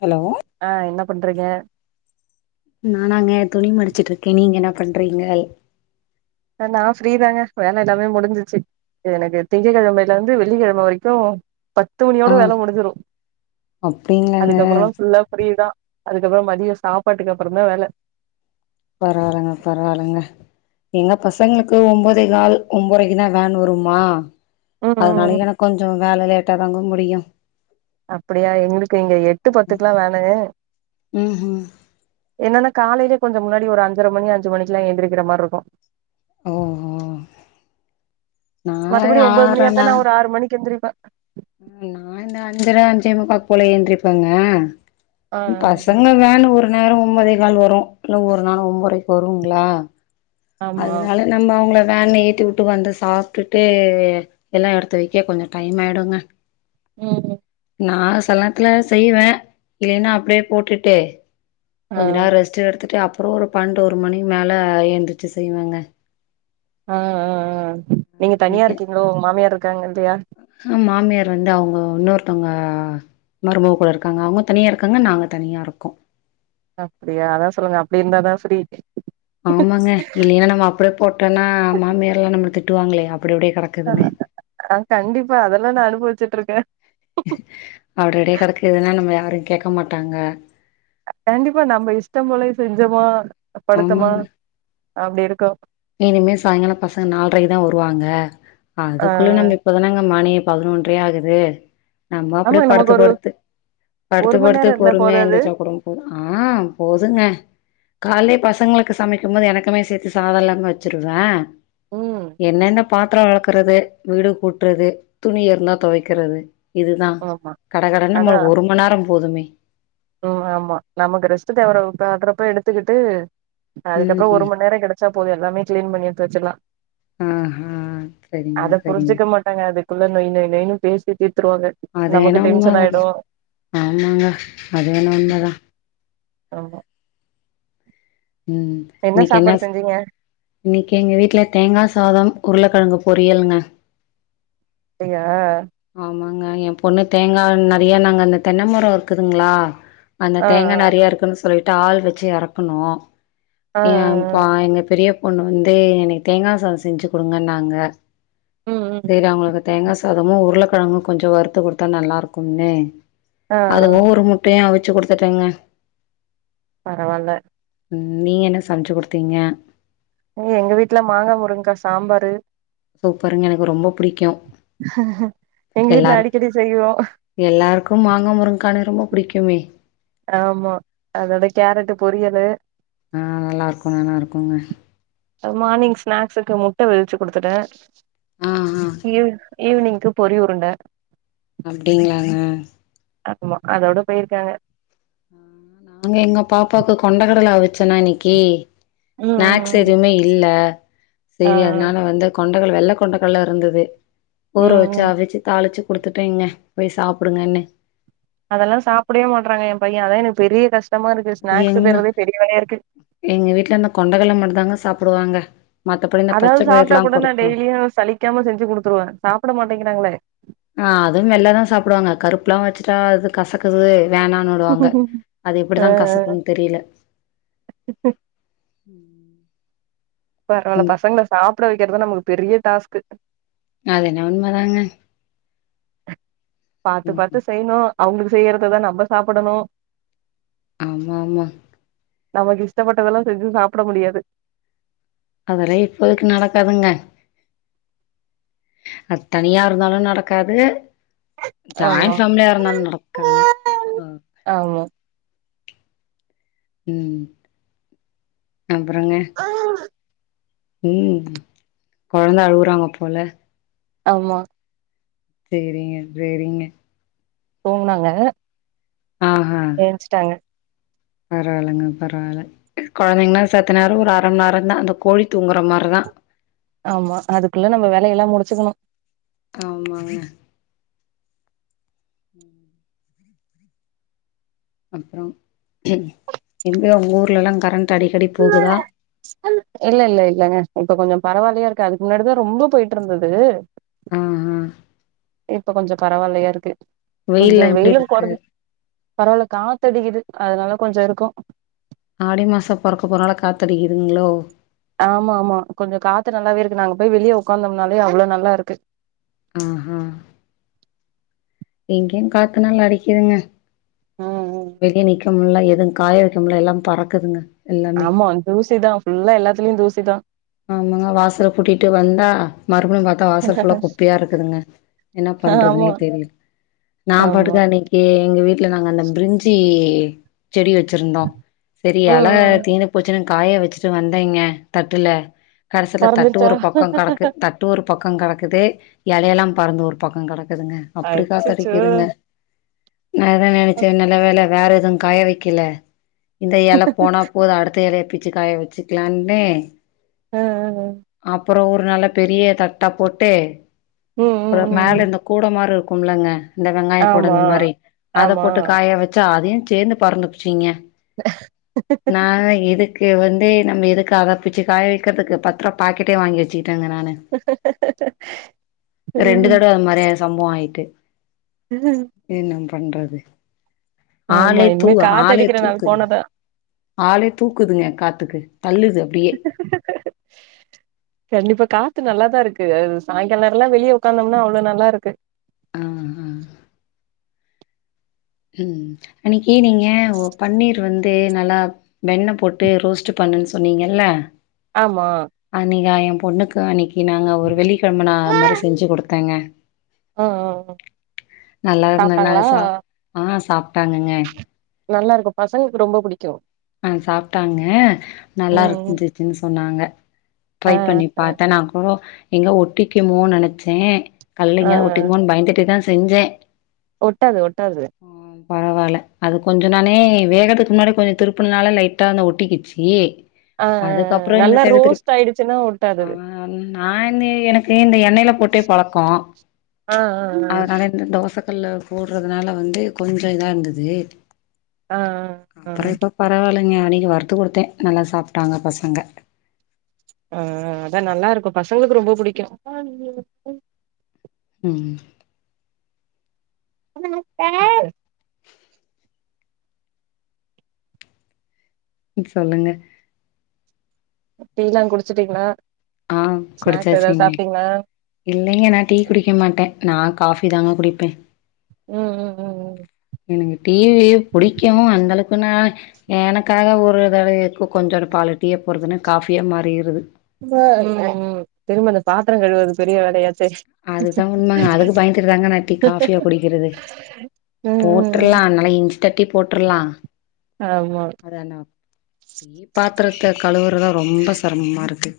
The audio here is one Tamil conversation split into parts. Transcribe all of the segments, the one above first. ஹலோ ஆ என்ன பண்றீங்க நா நாங்கெ துணி மடிச்சிட்ருக்கே நீங்க என்ன பண்றீங்கள் நா ஃப்ரீதாங்க வேலல்லாமே முடிஞ்சிச்சு எனக்கு திங்ககெழமைய்லர்ந்து வெள்ளிக்கெழம வரக்கு பத் பத்து மணியோட ஆ வேல முடிஞ்சுரு அப்டிங்களாங்க அதுக்கப்பறமா ஃபுல்லா ஃப்ரீ தா அதுக்கப்பறோ மதியொ சாப்பாட்டுக்கப்பறொ தா வேல பரவால்லங்க பரவால்லங்க எங்க பசங்களுக்கு ஒம்போதே கால் ஒம்போத்ரக்குனா வேன் வருமா ம் ம் அதனால ம் எனக்கு கொஞ்ச வேல லேட்டா தாங்க முடியு அப்படியா எங்களுக்கு இங்க எட்டு பத்துக்கெல்லா வேணு ம் ம் என்னன்னா காலைலயே கொஞ்ச முன்னாடி ஒரு அஞ்சரை மணி அஞ்சுமணிக்கெல்லா ஏந்திரிக்கிற மார்ருக்கு ஓஹோ நா மத்தபடி ஒம்போது மணியார்ந்தா ஆறனா நா ஒரு ஆறு மணிக்கு எந்திரிப்ப நா இந்த அஞ்சர அஞ்சே முக்காக்கு போல ஏந்திரிப்பேங்க ஆ ஆ ஆ பசங்க வேன்னு ஒரு நேரோ ஒம்போதே கால் வரு இல்ல ஒரு நாள் ஒம்போரைக்கு வருங்ளா ஆமா அதனால நம்ம அவங்கள வேன்ல ஏத்தி வுட்டு வந்து சாப்டுட்டு எல்லா எடுத்து வெக்க கொஞ்ச டைம் ஆய்டுங்க உம் ம் நா சில நேர்த்துல செய்வ இல்லன்னா அப்டியே போட்டுட்டு ஆ கொஞ்ச நேரம் ரெஸ்ட் எடுத்துட்டு அப்புறம் ஒரு பன்னெண்டு ஒரு மணி மேல ஏந்திரிச்சு செய்வங்க ஆ ம் ம் நீங்க தனியா இருக்கீங்ளோ உங்க மாமியார் இருக்காங்ளா இல்லையா என் மாமியார் வந்து அவங்க இன்னொருத்தவ்ங்க மருமக கூட இருக்காங்க அவங்க தனியா இருக்காங்க நாங்க தனியா இருக்கோ அப்படியா அதா சொல்லுங்க அப்டி இருந்தாதா சரி ஆமாங்க இல்லைன்னா நம்ம அப்படியே போட்டோம்னா மாமியாரே நம்ள திட்டுவாங்களே அப்டி அப்டியே கடக் அ கண்டிப்பா அதெல்லா நா அனுபவிச்சிட்ருக்கே அப்டி அப்டே கெடக்குதுன்னா நம்ம யாரும் கேக்க மாட்டாங்க கண்டிப்பா நம்ப இஷ்டம் போல செஞ்சோமா படுத்தமா ஆமாங்க அப்டி இருக்கோ இனிமே சாய்ங்காலம் பசங்க நால்ரைக்கு தா வருவாங்க ஆ அதுக்குள்யே நம்ப இப்ப தானங்க மணி பதினொன்ரயே ஆகுது நம்ம ஆமா அப்டியே நமக்கு படுத்து ஒரு படுத்து படுத்து ஒரு மண் படுத்து நேரோ இருந்தா பொறுமையா போதாது எந்திர்ச்சா கூட ஆ போதுங்க காய்லே பசங்களுக்கு சமைக்கும் போது எனக்குமே சேத்து சாதம்லா வெச்சிருவ ம் என்னன்ன பாத்ரம் வெலக்கறது வீடு கூட்றது துணி இருந்தா தொவைக்கிறது இதுதா ஆமா கடகடன்னு அதா நம்மளுக் ஒரு மண் நேரம் போதுமே ம் ஆமா நமக்கு ரெஸ்ட்டு தேவறப் அப்பரப்ப எடுத்துக்கிட்டு ம் அதுக்கப்றோ ஒரு ம் மண் நேரம் கெடச்சா போதும் எல்லாமே க்ளீன் பண்ணி எடுத்து வெச்சிலா ம் ம் சரி அத புரிஞ்சுக்க மாட்டாங்க அதுக்குள்ள நொய் நொய் நொய்யுனு பேசி தீத்துருவாங்க அது நமக்கு ஏனோ உண்ம டென்ஷன் தாங்க ஆயிடு ஆமாங்க அது ஏனோ உண்மதா ஆமா ம் இன்னைக்கு என்ன சாப்பாடு செஞ்சீங்க இன்னைக்கு எங்க வீட்ல தேங்கா சாதம் உருளக்கெழங்கு பொரியலுங்க அப்டியா ஆமாங்க என் பொண்ணு தேங்கா நெறைய நாங்க அந்த தென்ன மரோ இருக்குதுங்ளா அங்க ஆ தேங்கா நெறைய இருக்குன்னு சொல்லிட்டு ஆள் வெச்சு எறக்குணோ ஆ ஆ ஆ ஏம்ப்பா ஆ. எங்க பெரிய பொண்ணு வந்து எனக்கு தேங்கா சாதம் செஞ்சு குடுங்கன்னாங்க ம் ம் செரி அவங்களுக்கு தேங்காசாதமு உருளக்கெழங்கும் கொஞ்சம் வறுத்து குடுத்தா நல்லா இருக்கும்னு ஆ ஆ. அதுவும் ஒரு முட் டையு அவிச்சு குடுத்துட்டேங்க பரவால்ல ம் நீங்க என்ன சமச்சு குடுத்தீங்க ம் எங்க வீட்ல மாங்கா முருங்க்கா சாம்பாரு சூப்பருங்க எனக்கு ரொம்ப புடிக்கு எங்க வீட்ல அடிக்கடி செய்வோ எல்லாருக்கும் மாங்கா முருங்க்கான ரொம்ப புடிக்குமே ஆமா அதோட கேரட்டு பொரியலு ஆ நல்லா இருக்கும் நல்லாருக்குங்க அது மார்னிங் ஸ்நாக்ஸுக்கு முட்ட வெவ்ச்சி குடுத்துட்ட ஆ ஆ ஈவ் ஈவ்னிங்க்கு பொரி உருண்ட அப்டிங்ளாங்க ஆமா அதோட போயிருக்காங்க அங்க எங்க பாப்பாவுக்கு கொண்ட கடல அவிச்சனா இன்னைக்கி ம் ஸ்நாக்ஸ் ம் ம் எதுமே இல்ல ஆ செரி அதனால வந்து கொண்டக்கடல வெள்ள கொண்டக்கடல இருந்தது ஊற ம் வச்சு ம் அவிச்சு தாளிச்சு குடுத்துட்டேங்க போய் சாப்டுங்கன்னு அதெல்லா சாப்பிடவே மாட்றாங்க எ பையே அதா எனக்கு பெரிய கஷ்டமா இருக்கு ஸ்நாக்ஸ் எங்க தேடுறதே பெரிய வேலையா இருக்கு எங்க வீட்ல அந்த கொண்டக்கடல மட்டு தாங்க சாப்டுவாங்க மத்தபடி இந்த பச்ச அதாவது சாப்ட்டா பயிர்லா கூட நா குடுத்தோ டெய்லியு சலிக்காம செஞ்சு குடுத்துருவே. சாப்பிட மாட்டேங்கிறாங்களே ஆ அதும் வெள்ள தா சாப்பிடுவாங்க கருப்புலா வச்சுட்டா அது கசக்குது வேணானு டுவாங்க அது எப்டிதா கசக்குனு தெரியல ம்ஹ்ம் ம்ம்ம் பரவால்ல பசங்கள சாப்பிட வக்கிறது நமக்கு பெரிய டாஸ்க்கு அது என்ன உண்ம தாங்க பாத்து ம் பாத்து செய்யணு அவுங்களுக்கு செய்றதுதா நம்ம சாப்பிடணு ஆமாமா நமக்கு இஷ்டப்பட்டதெல்லா செஞ்சு சாப்ட முடியாது அதெல்லா இப்போதைக்கு நடக்காதுங்க அது தனியா இருந்தாலு நடக்காது ஜாயின் ஆமா ஃபேமிலியா இருந்தாலு நடக்காதுங்க கா ஆமா ம் அப்பறோங்க ம் கொழந்த அழுவுறாங்க போல ஆம்மா சேரிங்க சேரிங்க தூங்குனாங்க ஆ ஹா எஞ்ச்சுட்டாங்க பரவால்லங்க பரவால்ல கொழந்தைங்கன்னா செத்த நேரோ ஒரு அர மண் நேரோதா அந்த கோழி தூங்குற மாரிதா ஆமா அதுக்குள்ள நம்ம வேலையெல்லா முடிச்சுக்கணு ஆமாங்க [inaudible] [unintelligible] அப்றோ எங்க உங்க ஊர்லலா கரண்ட் அடிக்கடி போகுதா இல்ல இல்ல இல்லங்க இப்ப கொஞ்சோ பரவாலையா இருக்கு அதுக்கு முன்னாடிதா ரொம்ப போயிட்டு ருந்தது ஆ ஹா இப்ப கொஞ்சோ பரவால்லையா இருக்கு கொஞ்சோ வெயில்லா எப்டி வெயிலு இருக்கு கொறைஞ் பரவால்ல காத்தடிக்குது அதனால கொஞ்சோ இருக்கு ஆடி மாசோ பொறக்க போனால காத்தடிக்குதுங்களோ ஆமா ஆமா கொஞ்சோ காத்து நல்லாவே இருக்கு நாங்க போய் வெளியே ஒக்காந்தோம்னாலே அவ்ளோ நல்லா இருக்கு ஆ ஹா இங்கேயு காத்து நல்லா அடிக்குதுங்க ம் ம் வெளிய நிக்கமுல்ல எதும் காயவக்கமுல்ல எல்லா பறக்குதுங்க எல்லாமே ஆமா தூசிதா ஃபுல்லா எல்லாத்துலயு தூசிதா ஆமாங்க வாசல கூட்டிட்டு வந்தா மறுபடியு பாத் தா வாசல் ஃபுல்லா குப்பையா இருக்குதுங்க என்ன ஆமா பண்றதுன்னே தெரில நா ஆமா பாட்டுக்க அன்னைக் ஏ எங்க வீட்ல நாங்க அந்த பிரிஞ்சி செடி வச்சிருந்தோ சரி அல ம் ம் தீந்து போச்சுன்னு காய வச்சுட்டு வந்தேங்க தட்டுல கடைசியில தட்டு பறந்துருச்சா ஒரு பக்கம் கடக்கு தட் ட்டு ஒரு பக்கம் கெடக்குது எலையெல்லா பறந்து ஒரு பக்கம் கெடக்குதுங்க அப்டி அச்சச்சோ காத்தடிக்குதுங்க நா அதா நெனச்சே நல்ல வேல வேற எதுவு காய வைக்கில இந்த எல போனா போது அடுத்த எலைய பிச்சு காய வச்சுக்கலான்னு ஆ ஆ ஆ அப்பறோ ஒரு நல்ல பெரிய தட்டா போட்டு ம் ம் அப்பறோ ம் மேல ம் இந்த கூட மாரி இருக்கும் கும்ல்லங்க இந்த வெங்காய கூட ஆமா இந்த மாரி அத ஆமா போட்டு காய வச்சு ச்சா அதையும் சேந்து பறந்து புச்சிங்க ஆ [unintelligible] இதுக்கு வந்து நம்ம எதுக்கு அத பிச்சு காய வைக்கிறதுக்கு பத்துருவா பாக்கெட்டே வாங்கி வச்சுக்கிட்டேங்க நானு ரெண்டு ம் அது தடவ மாரி ஆ சம்பவோ ஆயிட்டு ம் என்ன பண்றது ஆமா ஆலே தூ இனிமே ஆலே காத்தடிக்கிற நாள் தூக்குதுங்க போனதா ஆளே தூக்குதுங்க காத்துக்கு தள்ளுது அப்டியே [unintelligible] கண்டிப்பா காத்து நல்லாதா இருக்கு அது சாயங்கால நேரல்லா வெளிய ஒக்காந்தம்னா அவ்ளோ நல்லா இருக்கு ஆ ஆ ம் அன்னைக்கு நீங்க பன்னீர் வந்து ந்து நல்லா வெண்ண போட்டு ரோஸ்ட்டு பண்ணுன்னு சொன்னீங்கள்ள ஆமா அன்னைக்கு ஆ ஏ பொண்ணுக்கு அன்னைக்கு நாங்க ஒரு வெள்ளிக்கெழம நா அது மாரி செஞ்சு குடுத்தேங்க ஆ ஆ ஆ நல்லா இருந்தனால சாப்ட்டாங்களா சாப் ஆ சாப்ட்டாங்கங்க நல்லா இருக்கு பசங்களுக்கு ரொம்ப புடிக்கு ம் ஆ சாப்ட்டாங்க நல்லா ம் இருக்குன் ச்சுன்னு சொன்னாங்க ஆ ட்ரை பண்ணி பாத்தே நா கூ எங்க ஒட்டிக்குமோனு நெனச்சே கல்லுல ஆ எங்கேயாது ஒட்டிக்குமோன்னு பயந்துட்டே தா செஞ்சே ஒட்டாது ஒட்டாது ம் பரவால்ல அது கொஞ்சோ நானே வேகுறதுக்கு முன்னாடி கொஞ்சோ திருப்புனனால லைட்டா அங்க ஒட்டிக்குச்சு ஆ ஆ ஆ அதுக்கப்பறோ இந்த நல்லா செடுத்துரு ரோஸ்ட் ஆயிடுச்சுன்னா ஆ ஒட்டாது நா இந்த எனக்கு இந்த எண்ணெயில போட் ட்டே பழக்கோ ஆ ஆ ஆ கல்லுல போடுறதுனால வந்து கொஞ்சொ இதா இருந்தது ஆ ஆ ப்பறோ இப்ப பரவால்லேங்க அன்னக்கி வறுத்து குடுத்தே நல்லா சாப்ட்டாங்க பசங்க ஆ அதா நல்லா இருக்கும் பசங்களுக்கு ரொம்ப புடிக்கும் ம் நமஸ்கார் சொல்லுங்க டீல்லா குடிச்சட்டீங்களா ஸ்நாக்ஸ் எதாவது சாப்ட்டீங்களா இல்லங்க நா டீ குடிக்க மாட்டே நா காஃபி தாங்க குடிப்பே ம் ம் ம் எனக்கு டி வி யே புடிக்கும் அந்த அளவுக்கு நா எனக்காக ஒரு தடவ எதுக்கு கொஞ்சோண்டு பால்ல டீய போட்றதுன்னா காஃபியா மாறிருது திரும்ப ம் ம் திரும்ப அந்த பாத்திரம் கழுவுறது பெரிய வேலையாச்சே அது தான் உண்மங்க அதுக்கு பயந்துட்டு தாங்க நா டீ காஃபியா குடிக்கிறது ம் ம் ம் போட்டுர்லாம் நல்லா இஞ்சி தட்டி போட்டுர்லாம் ஆமா டீ பாத்திரத்த கழுவுறது தான் ரொம்ப செரமமா இருக்கு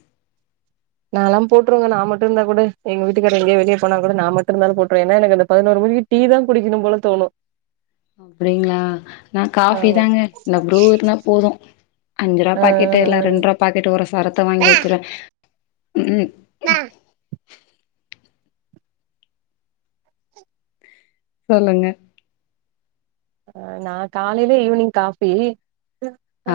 நான்லாம் போட்டுருவேங்க நான் மட்டும் இருந்தாக் கூட எங்க வீட்டுக்காரர் எங்கேயா வெளியே போனாக் கூட நான் மட்டும் இருந்தாலும் போட்டுருவேன் ஏன்னா எனக்கு அந்த பதினோரு மணிக்கு டீ தான் குடிக்கணும் போலத் தோணும் அப்பிடிங்களா நான் காஃபி ஆமா தாங்க இந்த ப்ரூ இருந்தாப் போதும் அஞ்சு ரூவாப் ஆ பாக்கெட்டு இல்ல ரெண்டு ரூவாப் பாக்கெட்டு ஒரு சரத்த வாங்கி வச்சிருவேன் உ உம் ஆ சொல்லுங்க அஹ் நான் காலையிலே ஈவினிங் காஃபி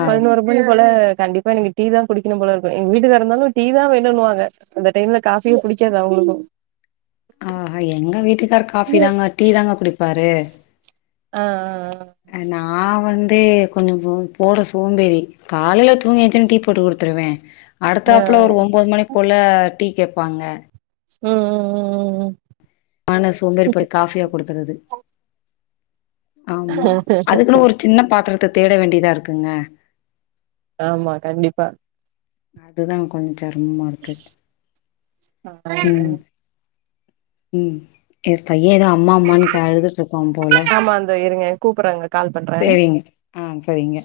ஆ பதினோரு மணிக் போல கண்டிப்பா எனக்கு டீ தான் குடிக்கணும் போல இருக்கும் எங்க வீட்டுக்காரர் இருந்தாலும் டீ தான் வேணும்னுவாங்க அந்த டைம்ல காஃபியும் புடிக்காது அவங்களுக்கும் அ ஹ எங்க வீட்டுக்காரரு காஃபி தாங்க டீ தாங்க குடிப்பாரு அஹ் அஹ் அ அ நான் வந்து கொஞ்சொம் போ போட சோம்பேறி காலையில தூங்கி ஏந்ரிச்சோன்னே டீ போட்டு குடுத்துருவேன் ஆ அடுத்தாப்புல ஆ ஒரு ஒம்போது மணி போல டீ கேப்பாங்க உஹம் உம் உம் உம் உ ஆனா சோம்பேறி படு காஃபியா குடுக்குறது ஆமா அதுக்குன்னு ஒரு சின்ன பாத்திரத்தத் தேட வேண்டியதா இருக்குங்க ஆமா கண்டிப்பா அதுதான் கொஞ்சம் செரமமா இருக்கு உம் உம் எம் பையன் ஏதோ அம்மா அம்மான்னு கா அழுதுட்டு இருக்காம் போல ஆமா அந்த இருங்க கூப்புறாங்க கால் பண்றாங்க சேரிங்க ஆஹ் சரிங்க